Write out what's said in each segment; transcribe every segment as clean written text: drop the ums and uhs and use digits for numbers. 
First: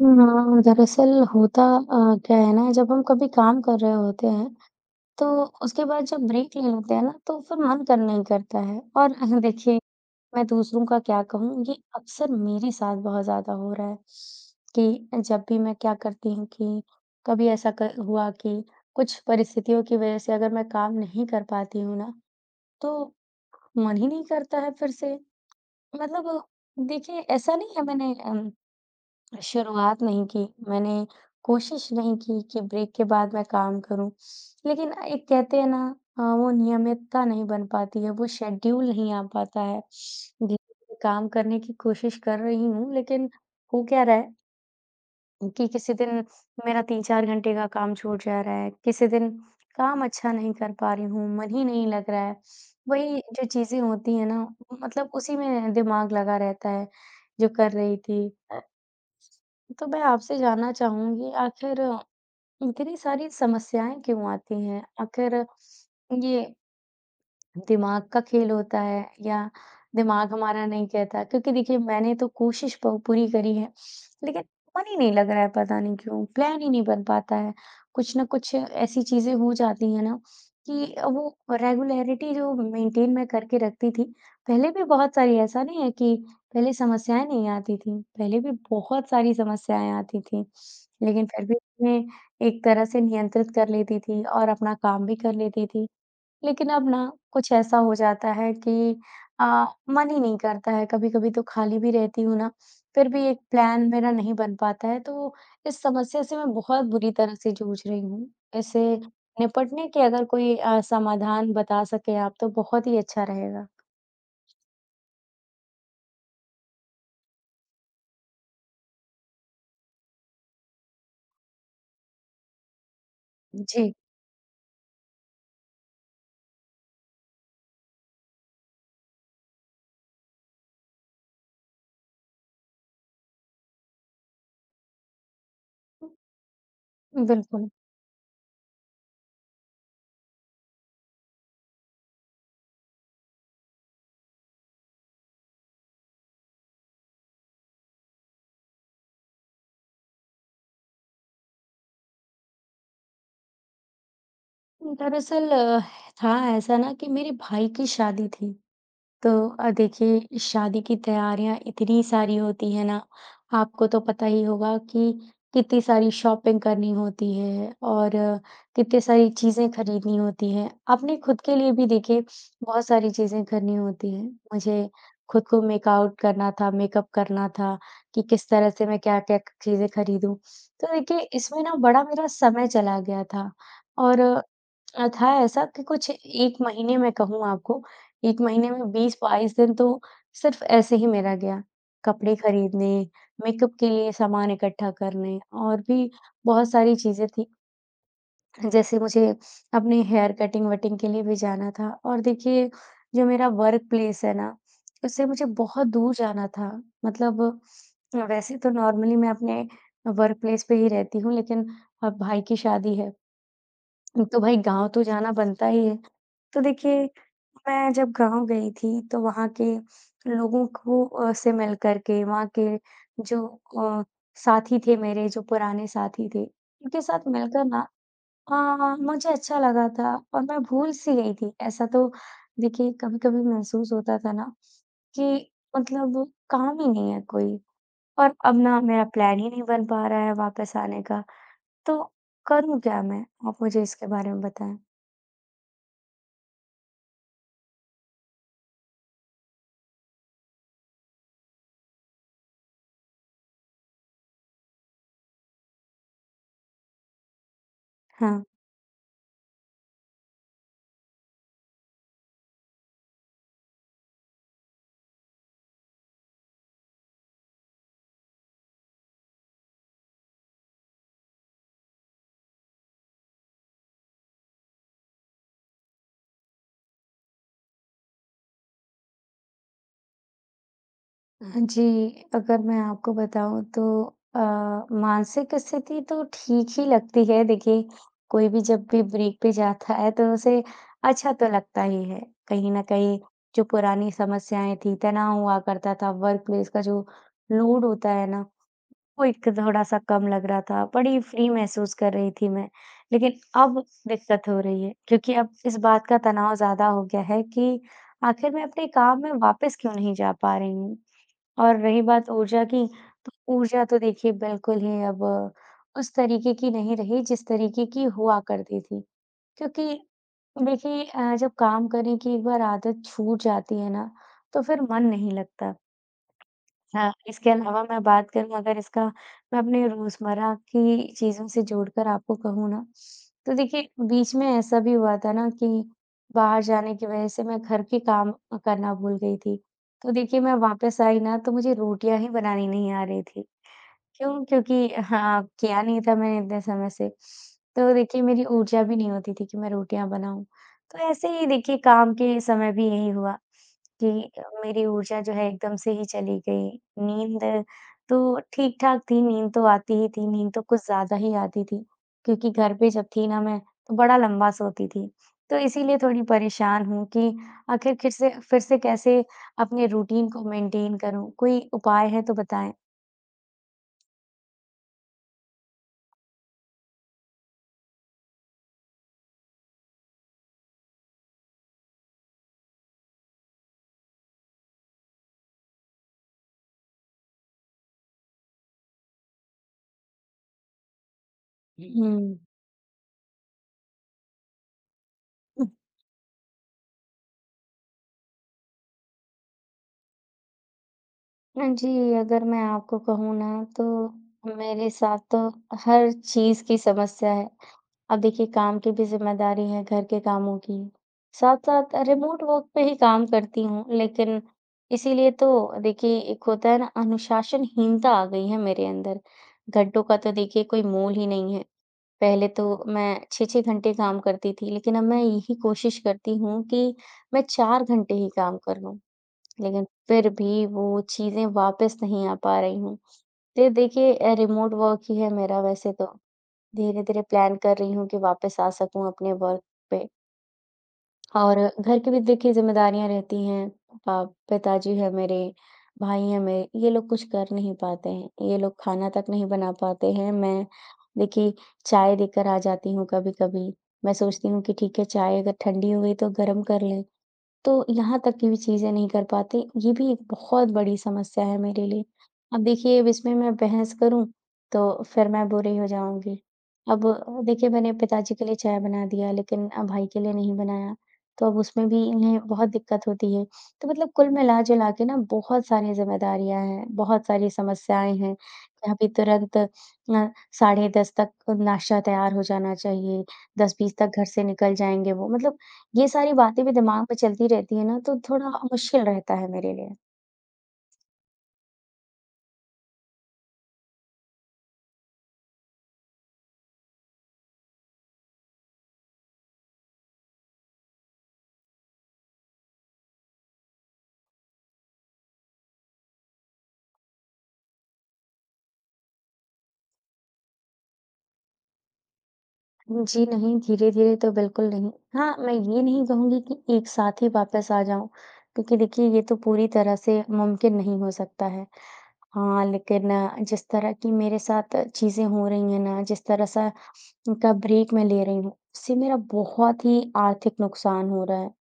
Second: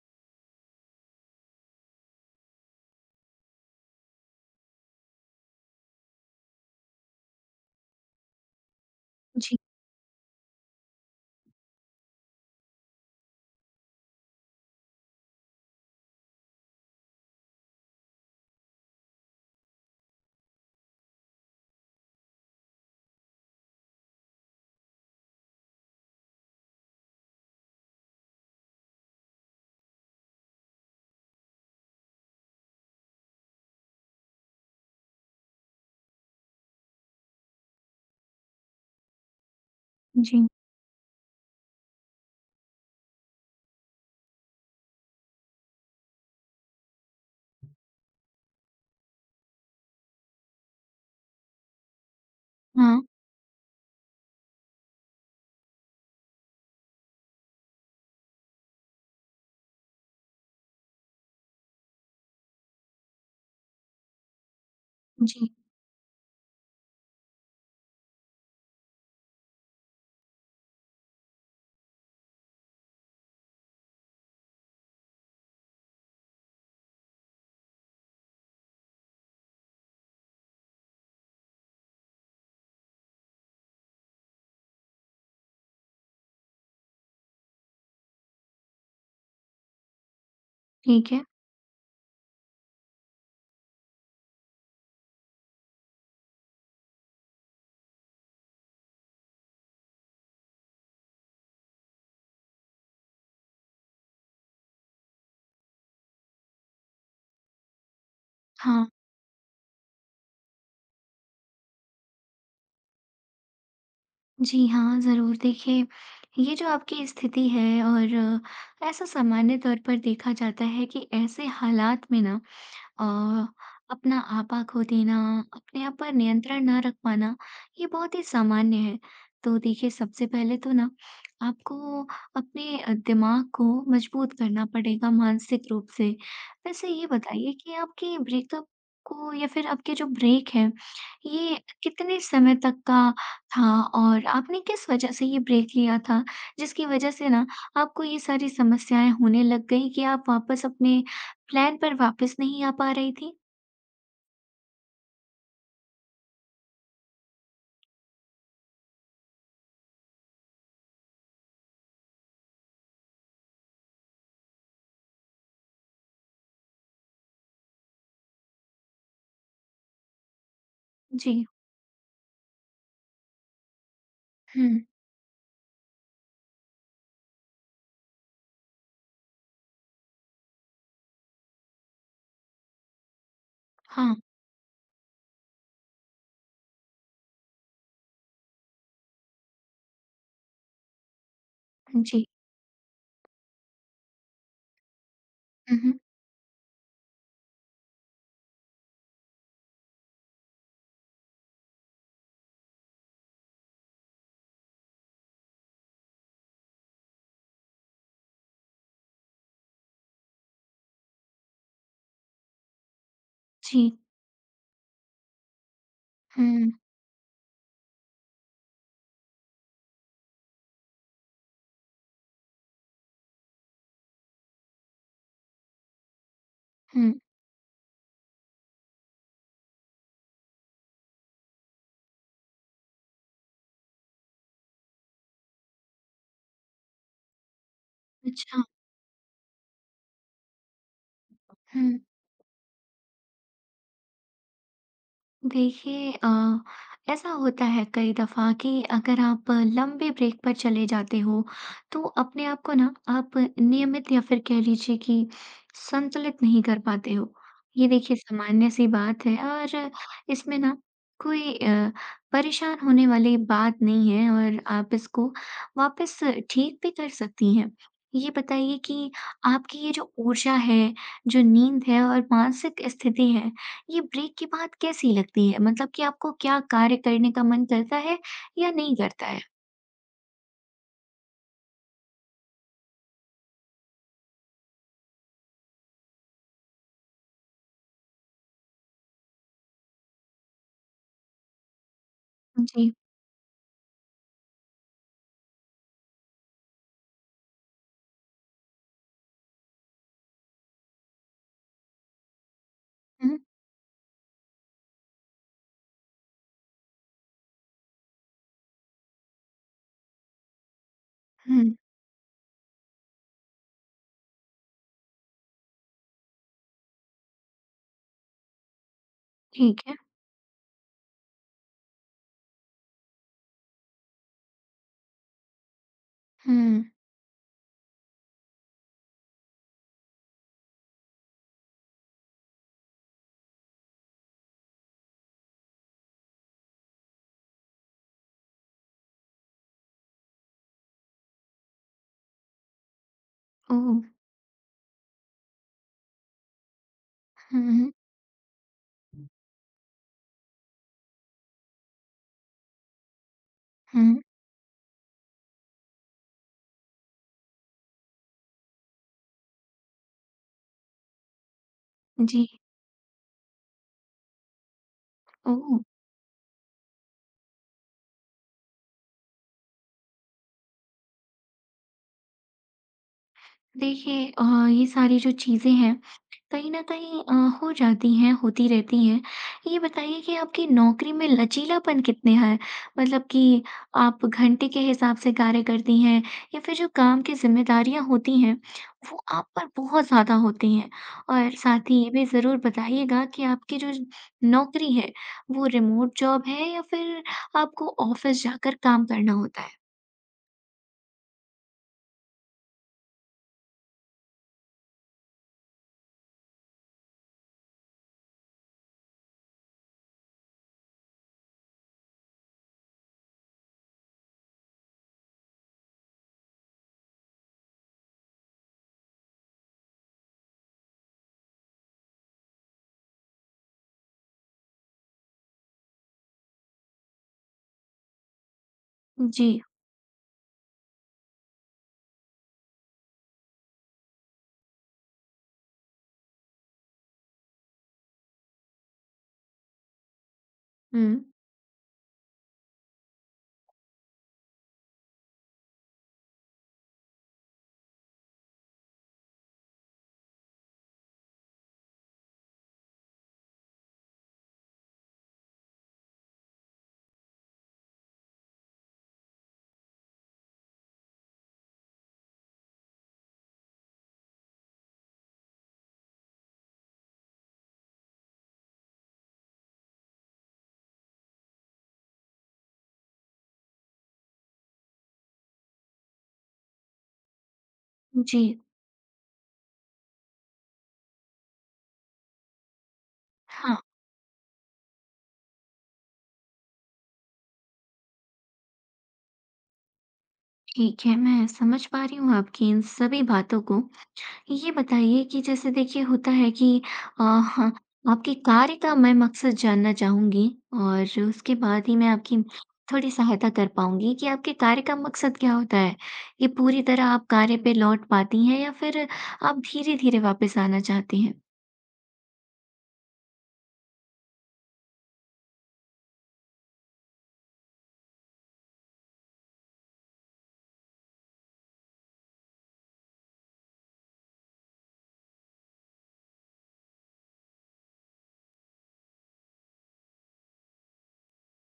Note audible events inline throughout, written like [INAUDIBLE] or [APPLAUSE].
हाँ, दरअसल होता क्या है ना? जब हम कभी काम कर रहे होते हैं, तो उसके बाद जब ब्रेक ले लेते हैं ना, तो फिर मन करना नहीं करता है। और [LAUGHS] देखिए, मैं दूसरों का क्या कहूँ, ये अक्सर मेरे साथ बहुत ज्यादा हो रहा है कि जब भी मैं क्या करती हूँ कि कभी ऐसा हुआ कि कुछ परिस्थितियों की वजह से अगर मैं काम नहीं कर पाती हूँ ना, तो मन ही नहीं करता है फिर से। मतलब, देखिए ऐसा नहीं है मैंने शुरुआत नहीं की, मैंने कोशिश नहीं की कि ब्रेक के बाद मैं काम करूँ। लेकिन एक कहते हैं ना, वो नियमितता नहीं बन पाती है, वो शेड्यूल नहीं आ पाता है। जी, धीरे-धीरे काम करने की कोशिश कर रही हूँ, लेकिन हो क्या रहा है कि किसी दिन मेरा 3-4 घंटे का काम छूट जा रहा है, किसी दिन काम अच्छा नहीं कर पा रही हूँ, मन ही नहीं लग रहा है। हाँ, वही जो चीज़ें होती हैं ना, मतलब उसी में दिमाग लगा रहता है, जो कर रही थी। तो मैं आपसे जानना चाहूंगी, आखिर इतनी सारी समस्याएं क्यों आती हैं? आखिर जी, ये दिमाग का खेल होता है या दिमाग हमारा नहीं कहता? क्योंकि देखिए मैंने तो कोशिश प पूरी करी है, लेकिन मन ही नहीं लग रहा है, पता नहीं क्यों? प्लान ही नहीं बन पाता है। कुछ न कुछ ऐसी चीज़ें हो जाती हैं ना कि वो रेगुलैरिटी जो मेंटेन मैं करके रखती थी, पहले भी बहुत सारी, ऐसा नहीं है कि पहले समस्याएँ नहीं आती थी, पहले भी बहुत सारी समस्याएँ आती थी। ठीक है। लेकिन फिर भी मैं एक तरह से नियंत्रित कर लेती थी और अपना काम भी कर लेती थी। लेकिन अब ना कुछ ऐसा हो जाता है कि अ, मन ही नहीं करता है, कभी-कभी तो खाली भी रहती हूँ ना, फिर भी एक प्लान मेरा नहीं बन पाता है, तो इस समस्या से मैं बहुत बुरी तरह से जूझ रही हूँ। इससे हाँ, निपटने के अगर कोई समाधान बता सकें आप, तो बहुत ही अच्छा रहेगा। जी हाँ, ज़रूर। देखिए, ये जो आपकी स्थिति है और ऐसा सामान्य तौर पर देखा जाता है कि ऐसे हालात में ना अ, जी। अपना आपा खो देना, अपने आप पर नियंत्रण ना रख पाना, ये बहुत ही सामान्य है। तो देखिए, सबसे पहले तो ना आपको अपने दिमाग को मजबूत करना पड़ेगा मानसिक रूप से। वैसे ये बताइए बिल्कुल। कि आपके ब्रेकअप को या फिर आपके जो ब्रेक है, ये कितने समय तक का था और आपने किस वजह से ये ब्रेक लिया था, जिसकी वजह से ना आपको ये सारी समस्याएँ होने लग गई कि आप वापस अपने प्लान पर वापस नहीं आ पा रही थी। दरअसल था ऐसा ना कि मेरे भाई की शादी थी। तो देखिए शादी की तैयारियां इतनी सारी होती है ना, आपको तो पता ही होगा कि कितनी सारी शॉपिंग करनी होती है और कितनी सारी चीजें खरीदनी होती हैं, अपने खुद जी, के लिए भी। देखिए बहुत सारी चीजें करनी होती हैं, हुँ, मुझे खुद को मेकआउट करना था, मेकअप करना था, कि किस तरह से मैं क्या क्या चीजें खरीदूं, तो देखिए इसमें ना बड़ा मेरा समय चला गया था। हाँ, और था ऐसा कि कुछ एक महीने में कहूँ आपको, 1 महीने में 20-22 दिन तो सिर्फ़ ऐसे ही मेरा गया। जी। कपड़े खरीदने, मेकअप के लिए सामान इकट्ठा करने, हुँ, और हुँ, भी बहुत सारी चीज़ें थी। जैसे मुझे अपने हेयर कटिंग-वटिंग के लिए भी जाना था, और देखिए जो मेरा वर्क प्लेस है ना, उससे मुझे बहुत दूर जाना था। मतलब, वैसे तो नॉर्मली मैं अपने वर्क प्लेस पे ही रहती हूँ, लेकिन अब भाई की शादी है, जी, तो भाई गाँव तो जाना बनता ही है। तो हुँ, देखिए मैं जब गाँव गई थी, तो वहाँ के लोगों को से मिल करके, वहाँ के जो अ, साथी थे मेरे, जो पुराने साथी थे, उनके हुँ, साथ मिलकर ना मुझे अच्छा लगा था, और मैं भूल सी गई थी। ऐसा तो देखिए कभी-कभी महसूस होता था ना कि मतलब काम ही नहीं है कोई, और अब अच्छा, ना मेरा प्लान ही नहीं बन पा रहा है वापस आने का, हुँ। तो करूँ क्या मैं? आप मुझे इसके बारे में बताएँ। देखिए ऐसा होता है कई दफ़ा कि अगर आप लंबे ब्रेक पर चले जाते हो, तो अपने आप को ना आप नियमित या फिर कह लीजिए कि संतुलित नहीं कर पाते हो। ये देखिए हाँ। सामान्य-सी बात है और इसमें ना कोई परेशान होने वाली बात नहीं है और आप इसको वापस ठीक भी कर सकती हैं। ये बताइए कि आपकी ये जो ऊर्जा है, जो नींद है और मानसिक स्थिति है, ये ब्रेक की बात कैसी लगती है? मतलब कि आपको क्या कार्य करने का मन करता है या नहीं करता है? जी, अगर मैं आपको बताऊँ तो अ, मानसिक स्थिति तो ठीक ही लगती है। देखिए, कोई भी जब भी ब्रेक पे जाता है, तो उसे अच्छा तो लगता ही है। कहीं न जी। कहीं जो पुरानी समस्याएँ थी, तनाव हुआ करता था, वर्क प्लेस का जो लोड होता है ना, वो एक थोड़ा-सा कम लग रहा था, बड़ी फ्री महसूस कर रही थी मैं। लेकिन हुँ, अब दिक्कत हो रही है, क्योंकि अब इस बात का तनाव ज़्यादा हो गया है कि आखिर मैं अपने काम में वापस क्यों नहीं जा पा रही हूँ। हुँ, और रही बात ऊर्जा की, तो ऊर्जा तो देखिए बिल्कुल ही अब उस तरीके की नहीं रही, जिस तरीके की हुआ करती थी। ठीक क्योंकि है। देखिए जब काम करने की एक बार आदत छूट जाती है ना, तो फिर मन नहीं लगता। हुँ, हाँ, इसके अलावा मैं बात करूँ अगर इसका, मैं अपने रोज़मर्रा की चीज़ों से जोड़कर आपको कहूँ ना, तो देखिए बीच में ऐसा भी हुआ था ना कि बाहर जाने की वज़ह से मैं घर के काम करना भूल गई थी। तो देखिए मैं वापस आई ना, तो मुझे रोटियाँ ही बनानी नहीं आ रही थी। ओह! क्यों? क्योंकि हाँ, किया नहीं था मैंने इतने समय से। हुँ, हुँ, तो देखिए मेरी ऊर्जा भी नहीं होती थी कि मैं रोटियाँ बनाऊँ। तो ऐसे ही देखिए काम के समय भी यही हुआ कि हुँ, मेरी ऊर्जा जो है एकदम से ही चली गई। नींद तो ठीक-ठाक थी, नींद तो आती ही थी, नींद तो कुछ ज़्यादा ही आती थी। जी, क्योंकि घर पे जब थी ना मैं, तो बड़ा लंबा सोती थी। तो ओह! इसीलिए थोड़ी परेशान हूँ कि आखिर फिर से कैसे अपने रूटीन को मेंटेन करूँ? कोई उपाय है तो बताएँ? देखिए ये सारी जो चीज़ें हैं, कहीं न कहीं हो जाती हैं, होती रहती हैं। ये बताइए कि आपकी नौकरी में लचीलापन कितने है? मतलब कि आप घंटे के हिसाब से कार्य करती हैं या फिर जो काम की ज़िम्मेदारियाँ होती हैं, वो आप पर बहुत ज़्यादा होती हैं? और साथ ही ये भी ज़रूर बताइएगा कि आपकी जो नौकरी है, वो हुँ। रिमोट जॉब है या फिर आपको ऑफ़िस जाकर काम करना होता है? हाँ जी, अगर मैं आपको कहूँ ना, तो मेरे साथ तो हर चीज़ की समस्या है। अब देखिए काम की भी ज़िम्मेदारी है, घर के कामों की। साथ-साथ रिमोट वर्क पे ही काम करती हूँ, लेकिन इसीलिए तो देखिए एक होता है ना, अनुशासनहीनता आ गई है मेरे अंदर। घंटों का तो देखिए कोई मोल ही नहीं है। पहले तो मैं 6-6 घंटे काम करती थी, लेकिन अब मैं यही कोशिश करती हूँ कि मैं 4 घंटे ही काम कर लूँ। जी। लेकिन फिर भी वो चीज़ें वापस नहीं आ पा रही हूँ। फिर देखिए रिमोट वर्क ही है मेरा वैसे तो। धीरे-धीरे प्लान कर रही हूँ कि वापस आ सकूँ अपने वर्क पे। हुँ। और घर की भी देखिए ज़िम्मेदारियाँ रहती हैं। पिताजी हैं मेरे, भाई हैं मेरे, ये लोग कुछ कर नहीं पाते हैं। ये लोग खाना तक नहीं बना पाते हैं। मैं, देखिए, चाय लेकर आ जाती हूँ कभी-कभी। मैं सोचती हूँ कि ठीक है, चाय अगर ठंडी हो गई तो गरम कर लें। तो यहाँ तक की भी चीज़ें नहीं कर पाते, ये भी एक बहुत बड़ी समस्या है मेरे लिए। अब देखिए, अब इसमें मैं बहस करूँ, तो फिर मैं बुरी हो जाऊँगी। अब देखिए मैंने पिताजी के लिए चाय बना दिया, लेकिन भाई के लिए नहीं बनाया, तो अब उसमें भी इन्हें बहुत दिक्कत होती है। तो मतलब कुल मिला-जुला के ना बहुत सारी ज़िम्मेदारियाँ हैं, बहुत सारी समस्याएँ हैं, जी। कि अभी तुरंत साढ़े 10 तक नाश्ता तैयार हो जाना चाहिए, हाँ। 10:20 तक घर से निकल जाएँगे वो। मतलब ये सारी बातें भी दिमाग में चलती रहती है ना, तो थोड़ा मुश्किल रहता है मेरे लिए। ठीक है, मैं समझ पा रही हूँ आपकी इन सभी बातों को। ये बताइए कि जैसे देखिए होता है कि हाँ, आपके कार्य का मैं मकसद जानना चाहूँगी और उसके बाद ही मैं आपकी थोड़ी सहायता कर पाऊँगी कि आपके कार्य का मकसद क्या होता है? ये पूरी तरह आप कार्य पे लौट पाती हैं या फिर आप धीरे-धीरे वापस आना चाहती हैं? जी नहीं, धीरे-धीरे तो बिल्कुल नहीं। हाँ, मैं ये नहीं कहूँगी कि एक साथ ही वापस आ जाऊँ, क्योंकि देखिए ये तो पूरी तरह से मुमकिन नहीं हो सकता है। हाँ, लेकिन जिस तरह की मेरे साथ चीज़ें हो रही हैं ना, जिस तरह सा का ब्रेक मैं ले रही हूँ, उससे मेरा बहुत ही आर्थिक नुकसान हो रहा है।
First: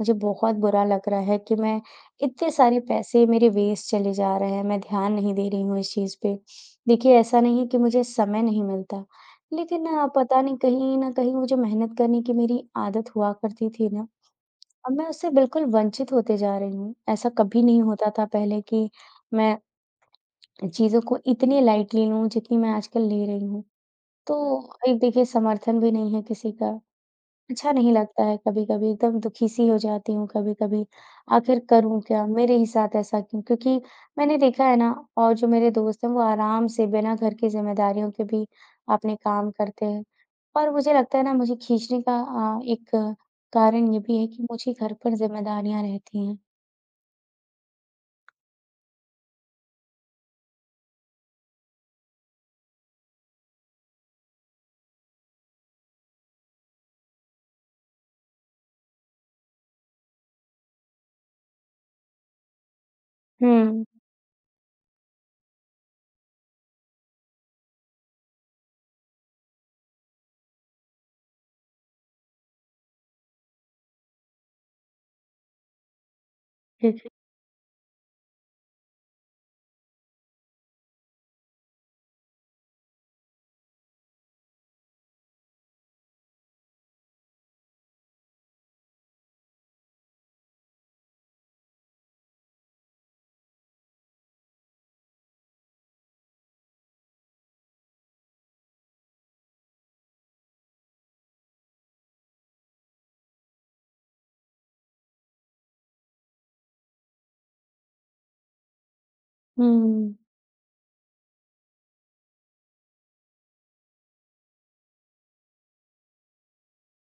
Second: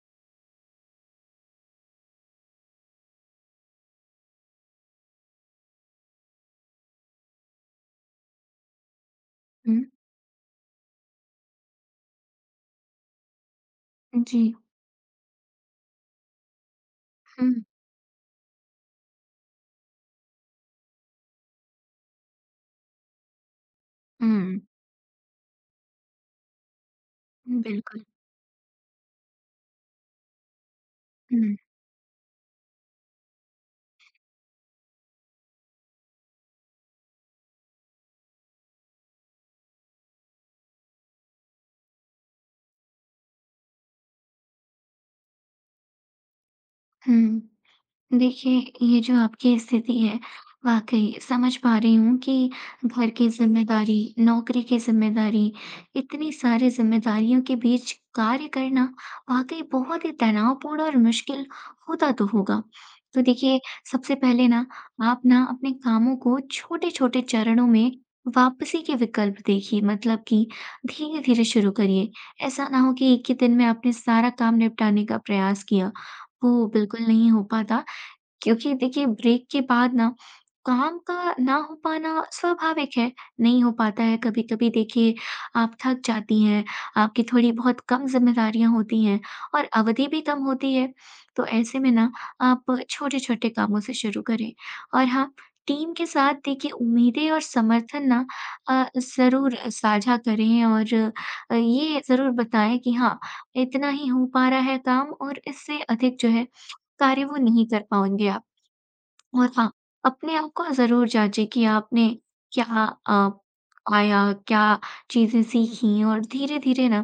मुझे बहुत बुरा लग रहा है कि मैं, इतने सारे पैसे मेरे वेस्ट चले जा रहे हैं, मैं ध्यान नहीं दे रही हूँ इस चीज़ पे। देखिए, ऐसा नहीं है कि मुझे समय नहीं मिलता, हुँ, लेकिन पता नहीं कहीं न कहीं वो जो मेहनत करने की मेरी आदत हुआ करती थी ना, जी। अब मैं उससे बिल्कुल वंचित होते जा रही हूँ। ऐसा हुँ, कभी नहीं होता था पहले कि मैं चीज़ों को इतनी लाइटली लूँ जितनी मैं आजकल ले रही हूँ। तो हुँ, एक देखिए समर्थन भी नहीं है किसी का, अच्छा नहीं बिल्कुल। लगता है कभी-कभी, एकदम दुखी-सी हो जाती हूँ कभी-कभी, हुँ, आखिर करूँ क्या? मेरे ही साथ ऐसा क्यों? क्योंकि मैंने देखा है ना, और जो मेरे दोस्त हैं वो आराम से बिना घर की ज़िम्मेदारियों के भी अपने काम करते हैं। और मुझे लगता है ना, मुझे खींचने का एक कारण ये भी है कि मुझे घर पर ज़िम्मेदारियाँ रहती हैं। हुँ। देखिए, ये जो आपकी स्थिति है, वाक़ई समझ पा रही हूँ कि घर की ज़िम्मेदारी, नौकरी की ज़िम्मेदारी, इतनी सारी ज़िम्मेदारियों के बीच कार्य करना वाक़ई बहुत ही तनावपूर्ण और मुश्किल होता तो होगा। तो देखिए, हुँ। सबसे पहले ना आप ना अपने कामों को छोटे-छोटे चरणों में वापसी के विकल्प देखिए, मतलब कि धीरे-धीरे शुरू करिए। ऐसा ना हो कि एक ही दिन में आपने सारा काम निपटाने का प्रयास किया, वो जी, बिल्कुल जी। नहीं हो पाता। क्योंकि देखिए ब्रेक के बाद ना काम का ना हो पाना स्वाभाविक है, नहीं हो पाता है कभी-कभी देखिए आप थक जाती हैं, आपकी थोड़ी बहुत कम ज़िम्मेदारियाँ होती हैं और अवधि भी कम होती है। तो ऐसे में ना आप छोटे-छोटे कामों से शुरू करें और हाँ, टीम के साथ देखिए उम्मीदें और समर्थन ना ज़रूर साझा करें और ये ज़रूर बताएँ कि हाँ, इतना ही हो पा रहा है काम और इससे अधिक जो है कार्य वो नहीं कर पाएँगे आप। और हाँ, हुँ। अपने आप को ज़रूर जाँचें कि आपने क्या अ, पाया, क्या चीज़ें सीखीं और धीरे-धीरे ना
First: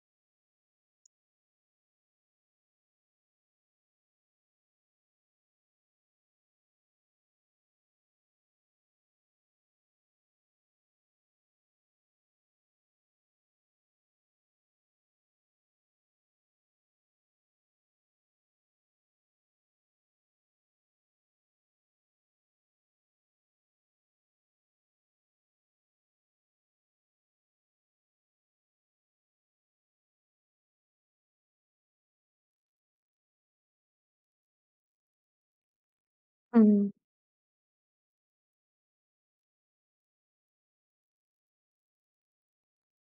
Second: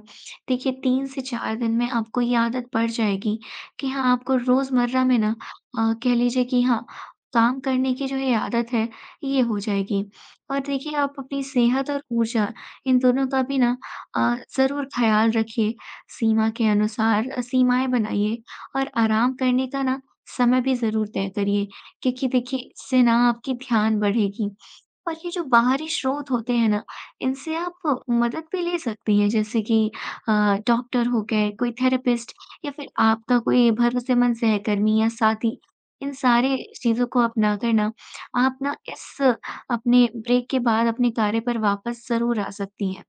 देखिए 3 से 4 दिन में आपको ये आदत पड़ जाएगी कि हाँ, आपको रोज़मर्रा में ना कह लीजिए कि हाँ, काम करने की जो ये आदत है, ये हो जाएगी। और देखिए आप अपनी सेहत और ऊर्जा इन दोनों का भी ना ज़रूर ख़्याल रखिए, सीमा के अनुसार सीमाएँ बनाइए और आराम करने का ना समय भी ज़रूर तय करिए। क्योंकि देखिए इससे ना आपकी ध्यान बढ़ेगी और ये जो बाहरी स्रोत होते हैं ना इनसे आप मदद भी ले सकती हैं जैसे कि अ, डॉक्टर हो गए कोई थेरेपिस्ट या फिर आपका कोई भरोसेमंद सहकर्मी या साथी इन सारे हुँ। चीजों को अपना कर ना आप ना इस अपने ब्रेक के बाद अपने कार्य पर वापस जरूर आ सकती हैं।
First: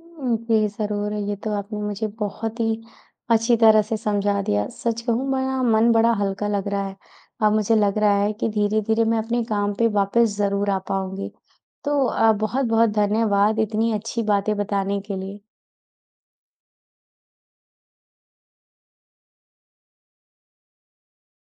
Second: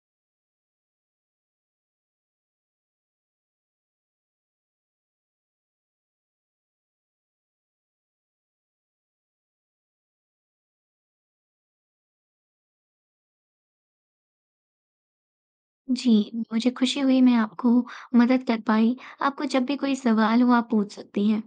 हुँ, जी, ज़रूर। ये तो आपने मुझे बहुत ही अच्छी तरह से समझा दिया। सच कहूँ मेरा मन बड़ा हल्का लग रहा है। अब मुझे लग रहा है कि धीरे-धीरे मैं अपने काम पे वापस ज़रूर आ पाऊँगी। तो बहुत-बहुत धन्यवाद इतनी अच्छी बातें बताने के लिए। जी, मुझे खुशी हुई मैं आपको मदद कर पाई। आपको जब भी कोई सवाल हो आप पूछ सकती हैं।